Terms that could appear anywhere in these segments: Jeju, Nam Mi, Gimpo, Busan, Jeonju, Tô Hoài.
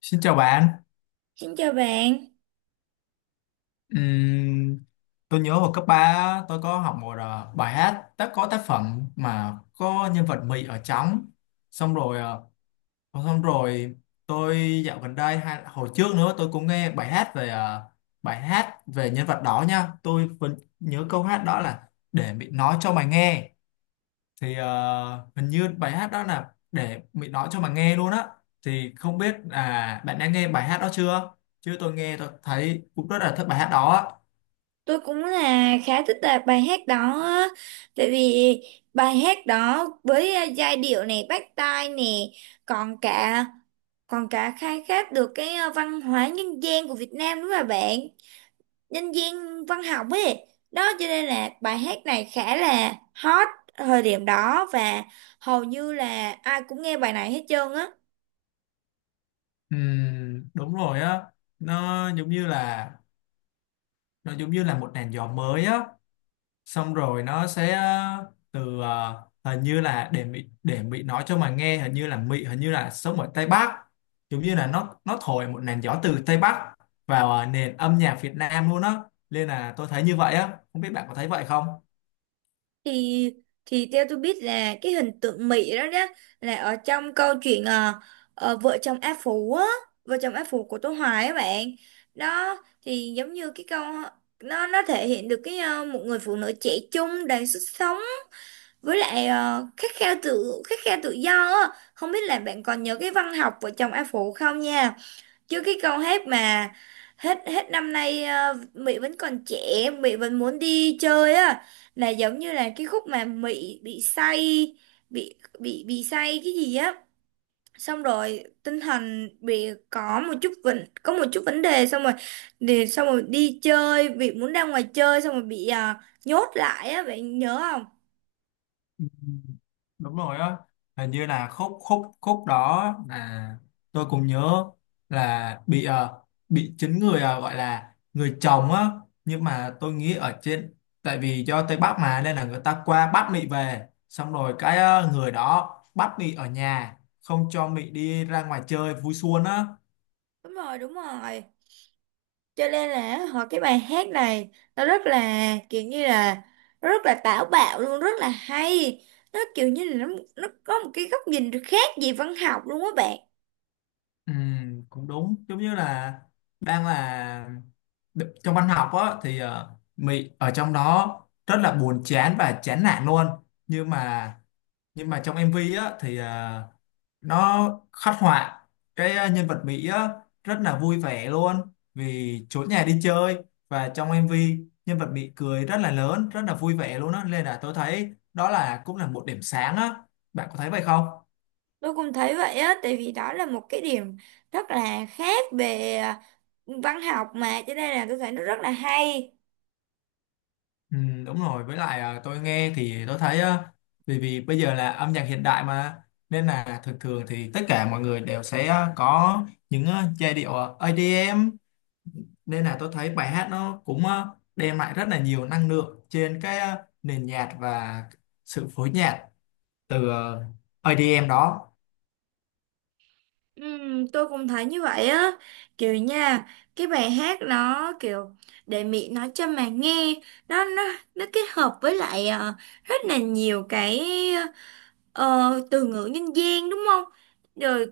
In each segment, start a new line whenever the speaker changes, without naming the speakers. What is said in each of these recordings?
Xin chào bạn.
Xin chào bạn,
Ừm, tôi nhớ vào cấp 3 tôi có học một bài hát đã có tác phẩm mà có nhân vật Mỹ ở trong. Xong rồi ờ, Xong rồi tôi dạo gần đây hay hồi trước nữa tôi cũng nghe bài hát về bài hát về nhân vật đó nha. Tôi vẫn nhớ câu hát đó là để Mỹ nói cho mày nghe. Thì hình như bài hát đó là để mình nói cho mà nghe luôn á, thì không biết là bạn đã nghe bài hát đó chưa, chứ tôi nghe tôi thấy cũng rất là thích bài hát đó á.
tôi cũng là khá thích là bài hát đó á. Tại vì bài hát đó với giai điệu này bắt tai nè, còn cả còn cả khai thác được cái văn hóa nhân gian của Việt Nam đúng không bạn? Nhân gian văn học ấy. Đó cho nên là bài hát này khá là hot thời điểm đó và hầu như là ai cũng nghe bài này hết trơn á.
Đúng rồi á, nó giống như là nó giống như là một làn gió mới á, xong rồi nó sẽ từ hình như là để Mỹ nói cho mà nghe, hình như là Mỹ hình như là sống ở Tây Bắc, giống như là nó thổi một làn gió từ Tây Bắc vào nền âm nhạc Việt Nam luôn á, nên là tôi thấy như vậy á, không biết bạn có thấy vậy không.
thì thì theo tôi biết là cái hình tượng Mỹ đó đó là ở trong câu chuyện vợ chồng A Phú á, vợ chồng A Phú của Tô Hoài á bạn. Đó thì giống như cái câu, nó thể hiện được cái một người phụ nữ trẻ trung đầy sức sống với lại khát khao tự, khát khao tự do á. Không biết là bạn còn nhớ cái văn học vợ chồng A Phú không nha. Chứ cái câu hát mà hết hết năm nay Mỹ vẫn còn trẻ Mỹ vẫn muốn đi chơi á là giống như là cái khúc mà Mỹ bị say, bị say cái gì á, xong rồi tinh thần bị có một chút vấn, có một chút vấn đề, xong rồi để xong rồi đi chơi bị muốn ra ngoài chơi xong rồi bị nhốt lại á bạn nhớ không.
Ừ. Đúng rồi á, hình như là khúc khúc khúc đó là tôi cũng nhớ là bị bị chính người gọi là người chồng á, nhưng mà tôi nghĩ ở trên, tại vì do Tây Bắc mà nên là người ta qua bắt mị về, xong rồi cái người đó bắt mị ở nhà, không cho mị đi ra ngoài chơi vui xuân á.
Đúng rồi, đúng rồi, cho nên là họ cái bài hát này nó rất là kiểu như là nó rất là táo bạo luôn, rất là hay. Nó kiểu như là nó có một cái góc nhìn khác về văn học luôn á bạn.
Ừ, cũng đúng giống như là đang là trong văn học á thì Mỹ ở trong đó rất là buồn chán và chán nản luôn, nhưng mà nhưng mà trong MV á thì nó khắc họa cái nhân vật Mỹ á rất là vui vẻ luôn vì trốn nhà đi chơi, và trong MV nhân vật Mỹ cười rất là lớn rất là vui vẻ luôn á, nên là tôi thấy đó là cũng là một điểm sáng á, bạn có thấy vậy không.
Tôi cũng thấy vậy á tại vì đó là một cái điểm rất là khác về văn học mà cho nên là tôi thấy nó rất là hay.
Ừ, đúng rồi, với lại tôi nghe thì tôi thấy à, vì vì bây giờ là âm nhạc hiện đại mà, nên là thường thường thì tất cả mọi người đều sẽ có những giai điệu EDM, nên là tôi thấy bài hát nó cũng đem lại rất là nhiều năng lượng trên cái nền nhạc và sự phối nhạc từ EDM đó.
Tôi cũng thấy như vậy á, kiểu nha, cái bài hát nó kiểu để Mỹ nói cho mà nghe, nó nó nó kết hợp với lại rất là nhiều cái Ờ, từ ngữ nhân gian đúng không? Rồi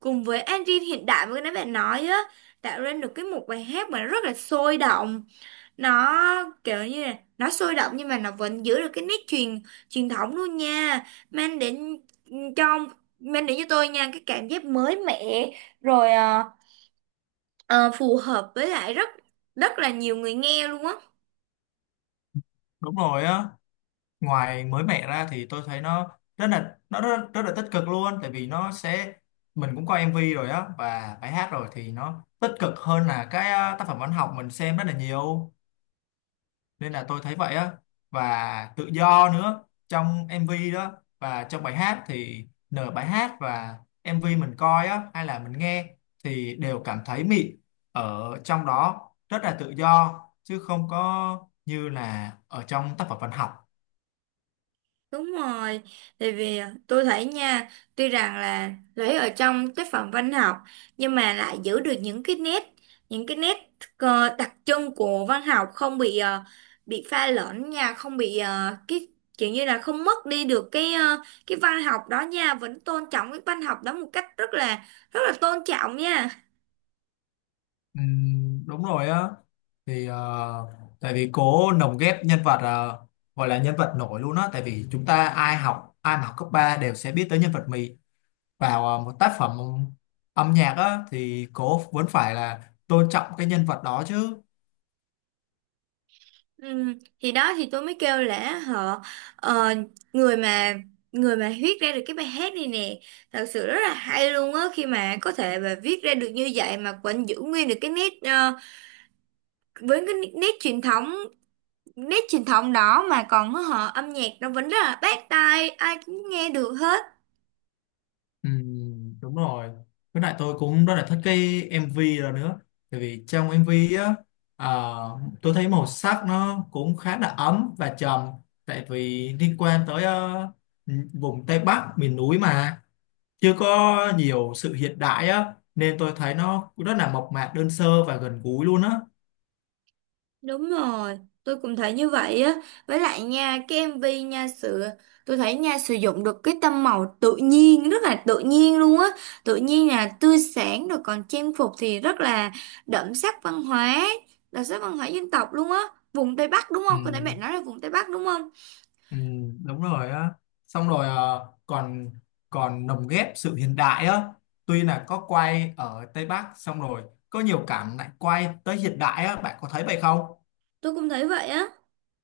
cùng với engine hiện đại mà cái nãy bạn nói á, tạo nên được cái một bài hát mà rất là sôi động. Nó kiểu như là nó sôi động nhưng mà nó vẫn giữ được cái nét truyền, truyền thống luôn nha, mang đến, ừ, cho, mang đến cho tôi nha cái cảm giác mới mẻ rồi ờ, phù hợp với lại rất rất là nhiều người nghe luôn á.
Đúng rồi á, ngoài mới mẻ ra thì tôi thấy nó rất là nó rất, rất là tích cực luôn, tại vì nó sẽ mình cũng coi MV rồi á và bài hát rồi thì nó tích cực hơn là cái tác phẩm văn học mình xem rất là nhiều, nên là tôi thấy vậy á. Và tự do nữa trong MV đó, và trong bài hát thì nửa bài hát và MV mình coi á hay là mình nghe thì đều cảm thấy mịn ở trong đó, rất là tự do chứ không có như là ở trong tác phẩm văn học.
Đúng rồi, tại vì tôi thấy nha, tuy rằng là lấy ở trong tác phẩm văn học nhưng mà lại giữ được những cái nét, những cái nét đặc trưng của văn học không bị bị pha lẫn nha, không bị cái kiểu như là không mất đi được cái cái văn học đó nha, vẫn tôn trọng cái văn học đó một cách rất là, rất là tôn trọng nha.
Đúng rồi á, thì tại vì cố lồng ghép nhân vật gọi là nhân vật nổi luôn á, tại vì chúng ta ai mà học cấp 3 đều sẽ biết tới nhân vật Mì, vào một tác phẩm âm nhạc á thì cô vẫn phải là tôn trọng cái nhân vật đó chứ.
Ừ, thì đó thì tôi mới kêu là họ ờ, người mà người mà viết ra được cái bài hát này nè thật sự rất là hay luôn á khi mà có thể mà viết ra được như vậy mà vẫn giữ nguyên được cái nét với cái nét truyền thống, nét truyền thống đó mà còn họ âm nhạc nó vẫn rất là bắt tai ai cũng nghe được hết.
Ừ, đúng rồi, với lại tôi cũng rất là thích cái MV đó nữa, tại vì trong MV á à, tôi thấy màu sắc nó cũng khá là ấm và trầm, tại vì liên quan tới vùng Tây Bắc miền núi mà chưa có nhiều sự hiện đại á, nên tôi thấy nó rất là mộc mạc đơn sơ và gần gũi luôn á.
Đúng rồi, tôi cũng thấy như vậy á. Với lại nha, cái MV nha sự, tôi thấy nha sử dụng được cái tông màu tự nhiên, rất là tự nhiên luôn á. Tự nhiên là tươi sáng rồi còn trang phục thì rất là đậm sắc văn hóa, đậm sắc văn hóa dân tộc luôn á. Vùng Tây Bắc đúng
Ừ,
không? Có nãy bạn nói là vùng Tây Bắc đúng không?
Ừ, đúng rồi á, xong rồi còn còn lồng ghép sự hiện đại á, tuy là có quay ở Tây Bắc, xong rồi có nhiều cảnh lại quay tới hiện đại á, bạn có thấy vậy không.
Tôi cũng thấy vậy á.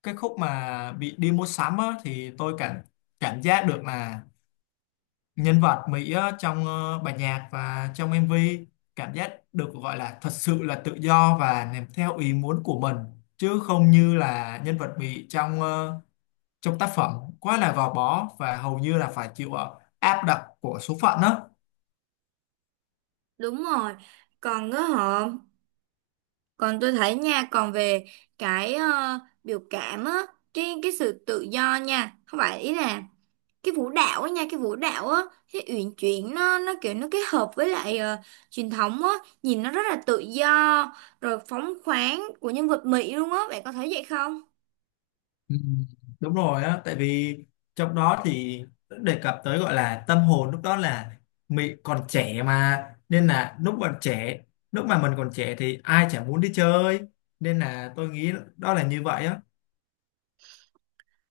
Cái khúc mà bị đi mua sắm á thì tôi cảm cảm giác được là nhân vật Mỹ á, trong bản nhạc và trong MV, cảm giác được gọi là thật sự là tự do và làm theo ý muốn của mình, chứ không như là nhân vật Mỹ trong trong tác phẩm quá là gò bó và hầu như là phải chịu áp đặt của số phận đó.
Đúng rồi. Còn á họ, còn tôi thấy nha, còn về cái biểu cảm á, cái sự tự do nha. Không phải ý là cái vũ đạo á nha, cái vũ đạo á, cái uyển chuyển nó kiểu nó kết hợp với lại truyền thống á nhìn nó rất là tự do rồi phóng khoáng của nhân vật Mỹ luôn á bạn có thấy vậy không.
Ừ, đúng rồi á, tại vì trong đó thì đề cập tới gọi là tâm hồn lúc đó là mình còn trẻ mà, nên là lúc còn trẻ, lúc mà mình còn trẻ thì ai chả muốn đi chơi, nên là tôi nghĩ đó là như vậy á.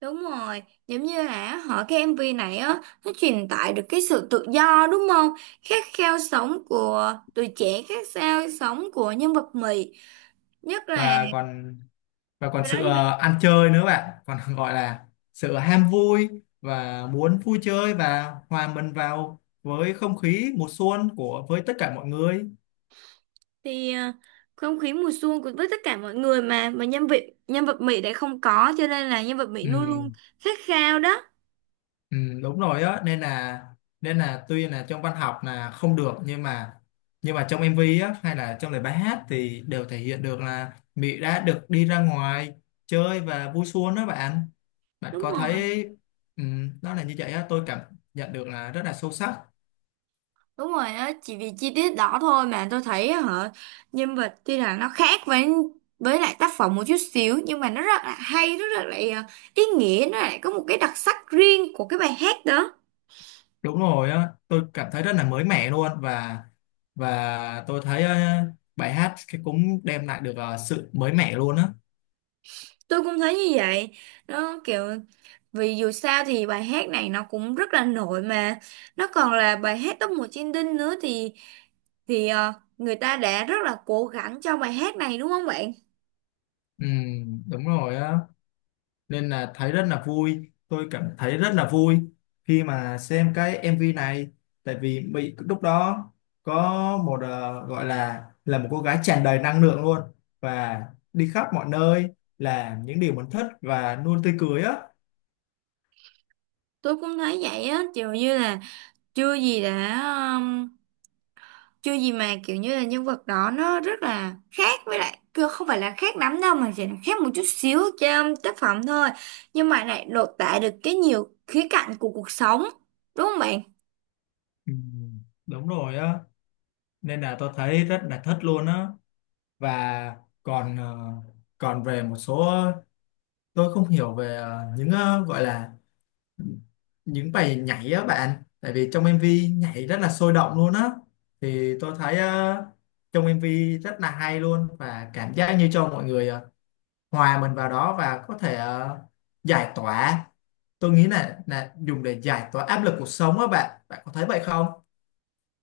Đúng rồi, giống như là họ cái MV này á nó truyền tải được cái sự tự do đúng không, khát khao sống của tuổi trẻ, khát khao sống của nhân vật Mỹ nhất là.
và còn và còn
Và đó
sự
đi
ăn chơi nữa bạn, còn gọi là sự ham vui và muốn vui chơi và hòa mình vào với không khí mùa xuân của với tất cả mọi người.
thì không khí mùa xuân của với tất cả mọi người mà nhân vật, nhân vật Mỹ đã không có cho nên là nhân vật Mỹ
Ừ,
luôn luôn khát khao đó.
ừ, đúng rồi á, nên là tuy là trong văn học là không được, nhưng mà trong MV á hay là trong lời bài hát thì đều thể hiện được là Mỹ đã được đi ra ngoài chơi và vui xuân đó bạn, bạn
Đúng
có
rồi,
thấy. Ừ, nó là như vậy á, tôi cảm nhận được là rất là sâu sắc.
đúng rồi, đó chỉ vì chi tiết đó thôi mà tôi thấy hả. Nhân vật tuy là nó khác với lại tác phẩm một chút xíu nhưng mà nó rất là hay, rất là lại ý nghĩa, nó lại có một cái đặc sắc riêng của cái bài hát đó.
Đúng rồi á, tôi cảm thấy rất là mới mẻ luôn, và tôi thấy bài hát cái cũng đem lại được sự mới mẻ luôn á.
Tôi cũng thấy như vậy, nó kiểu vì dù sao thì bài hát này nó cũng rất là nổi mà, nó còn là bài hát top 1 trên Đinh nữa thì, thì người ta đã rất là cố gắng cho bài hát này đúng không bạn?
Ừ, đúng rồi á, nên là thấy rất là vui, tôi cảm thấy rất là vui khi mà xem cái MV này, tại vì bị lúc đó có một gọi là một cô gái tràn đầy năng lượng luôn, và đi khắp mọi nơi làm những điều mình thích và luôn tươi cười á.
Tôi cũng thấy vậy á, kiểu như là chưa gì đã, um, chưa gì mà kiểu như là nhân vật đó nó rất là khác với lại cứ không phải là khác lắm đâu mà chỉ là khác một chút xíu trong tác phẩm thôi. Nhưng mà lại lột tả được cái nhiều khía cạnh của cuộc sống, đúng không bạn?
Ừ, đúng rồi á, nên là tôi thấy rất là thích luôn á. Và còn còn về một số tôi không hiểu về những gọi là những bài nhảy á bạn, tại vì trong MV nhảy rất là sôi động luôn á, thì tôi thấy trong MV rất là hay luôn, và cảm giác như cho mọi người hòa mình vào đó và có thể giải tỏa, tôi nghĩ là dùng để giải tỏa áp lực cuộc sống á bạn, bạn có thấy vậy không.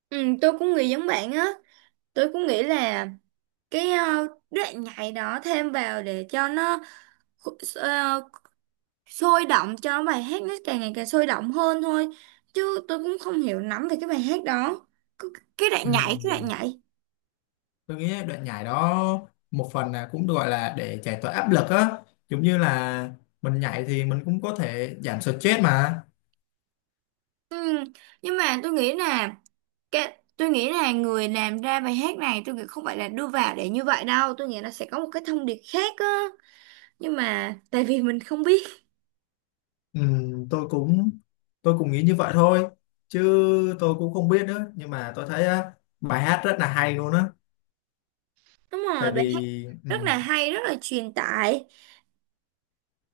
Ừ, tôi cũng nghĩ giống bạn á. Tôi cũng nghĩ là cái đoạn nhảy đó thêm vào để cho nó sôi động, cho bài hát nó càng ngày càng sôi động hơn thôi chứ tôi cũng không hiểu lắm về cái bài hát đó. Cái đoạn
Ừ.
nhảy, cái đoạn nhảy.
Tôi nghĩ đoạn nhảy đó một phần là cũng gọi là để giải tỏa áp lực á, giống như là mình nhảy thì mình cũng có thể giảm stress mà.
Ừ. Nhưng mà tôi nghĩ là, tôi nghĩ là người làm ra bài hát này, tôi nghĩ không phải là đưa vào để như vậy đâu, tôi nghĩ nó sẽ có một cái thông điệp khác á nhưng mà tại vì mình không biết.
Ừ, tôi cũng tôi cũng nghĩ như vậy thôi, chứ tôi cũng không biết nữa. Nhưng mà tôi thấy á, bài hát rất là hay luôn á,
Đúng
tại
rồi, bài hát
vì ừ,
rất là hay, rất là truyền tải.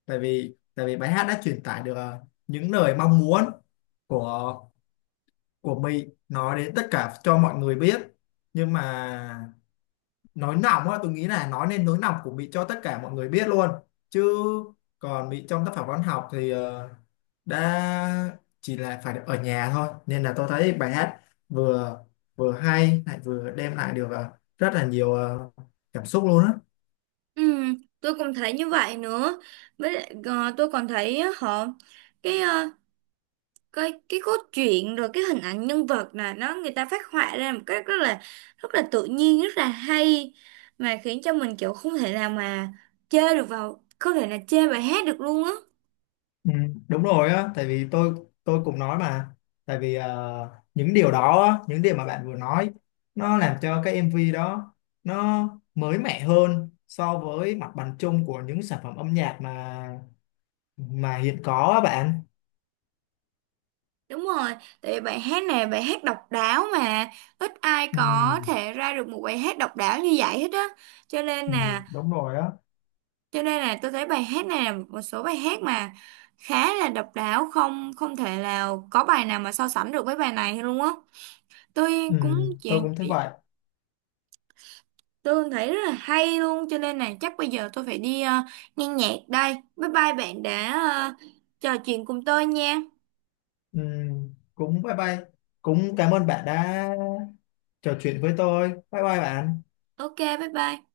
tại vì bài hát đã truyền tải được những lời mong muốn của của mình nói đến tất cả cho mọi người biết. Nhưng mà nói nòng á, tôi nghĩ là nói nên nỗi lòng của Mỹ cho tất cả mọi người biết luôn, chứ còn Mỹ trong tác phẩm văn học thì đã chỉ là phải ở nhà thôi, nên là tôi thấy bài hát vừa vừa hay lại vừa đem lại được rất là nhiều cảm xúc luôn á.
Ừ, tôi cũng thấy như vậy nữa, với lại tôi còn thấy á, họ cái cái cốt truyện rồi cái hình ảnh nhân vật là nó người ta phát họa ra một cách rất là, rất là tự nhiên, rất là hay mà khiến cho mình kiểu không thể nào mà chê được vào, không thể là chê bài hát được luôn á.
Ừ, đúng rồi á, tại vì tôi cũng nói mà, tại vì những điều đó, á, những điều mà bạn vừa nói, nó làm cho cái MV đó nó mới mẻ hơn so với mặt bằng chung của những sản phẩm âm nhạc mà hiện có á bạn.
Đúng rồi, tại vì bài hát này là bài hát độc đáo mà ít ai
Ừ,
có thể ra được một bài hát độc đáo như vậy hết á. cho nên
ừ,
là
đúng rồi á,
cho nên là tôi thấy bài hát này là một số bài hát mà khá là độc đáo, không, không thể nào có bài nào mà so sánh được với bài này luôn á. Tôi
ừ,
cũng
tôi
chuyện.
cũng thấy vậy.
Tôi thấy rất là hay luôn cho nên là chắc bây giờ tôi phải đi nghe nhạc đây. Bye bye, bạn đã trò chuyện cùng tôi nha.
Ừ, cũng bye bye, cũng cảm ơn bạn đã trò chuyện với tôi. Bye bye bạn.
Ok, bye bye.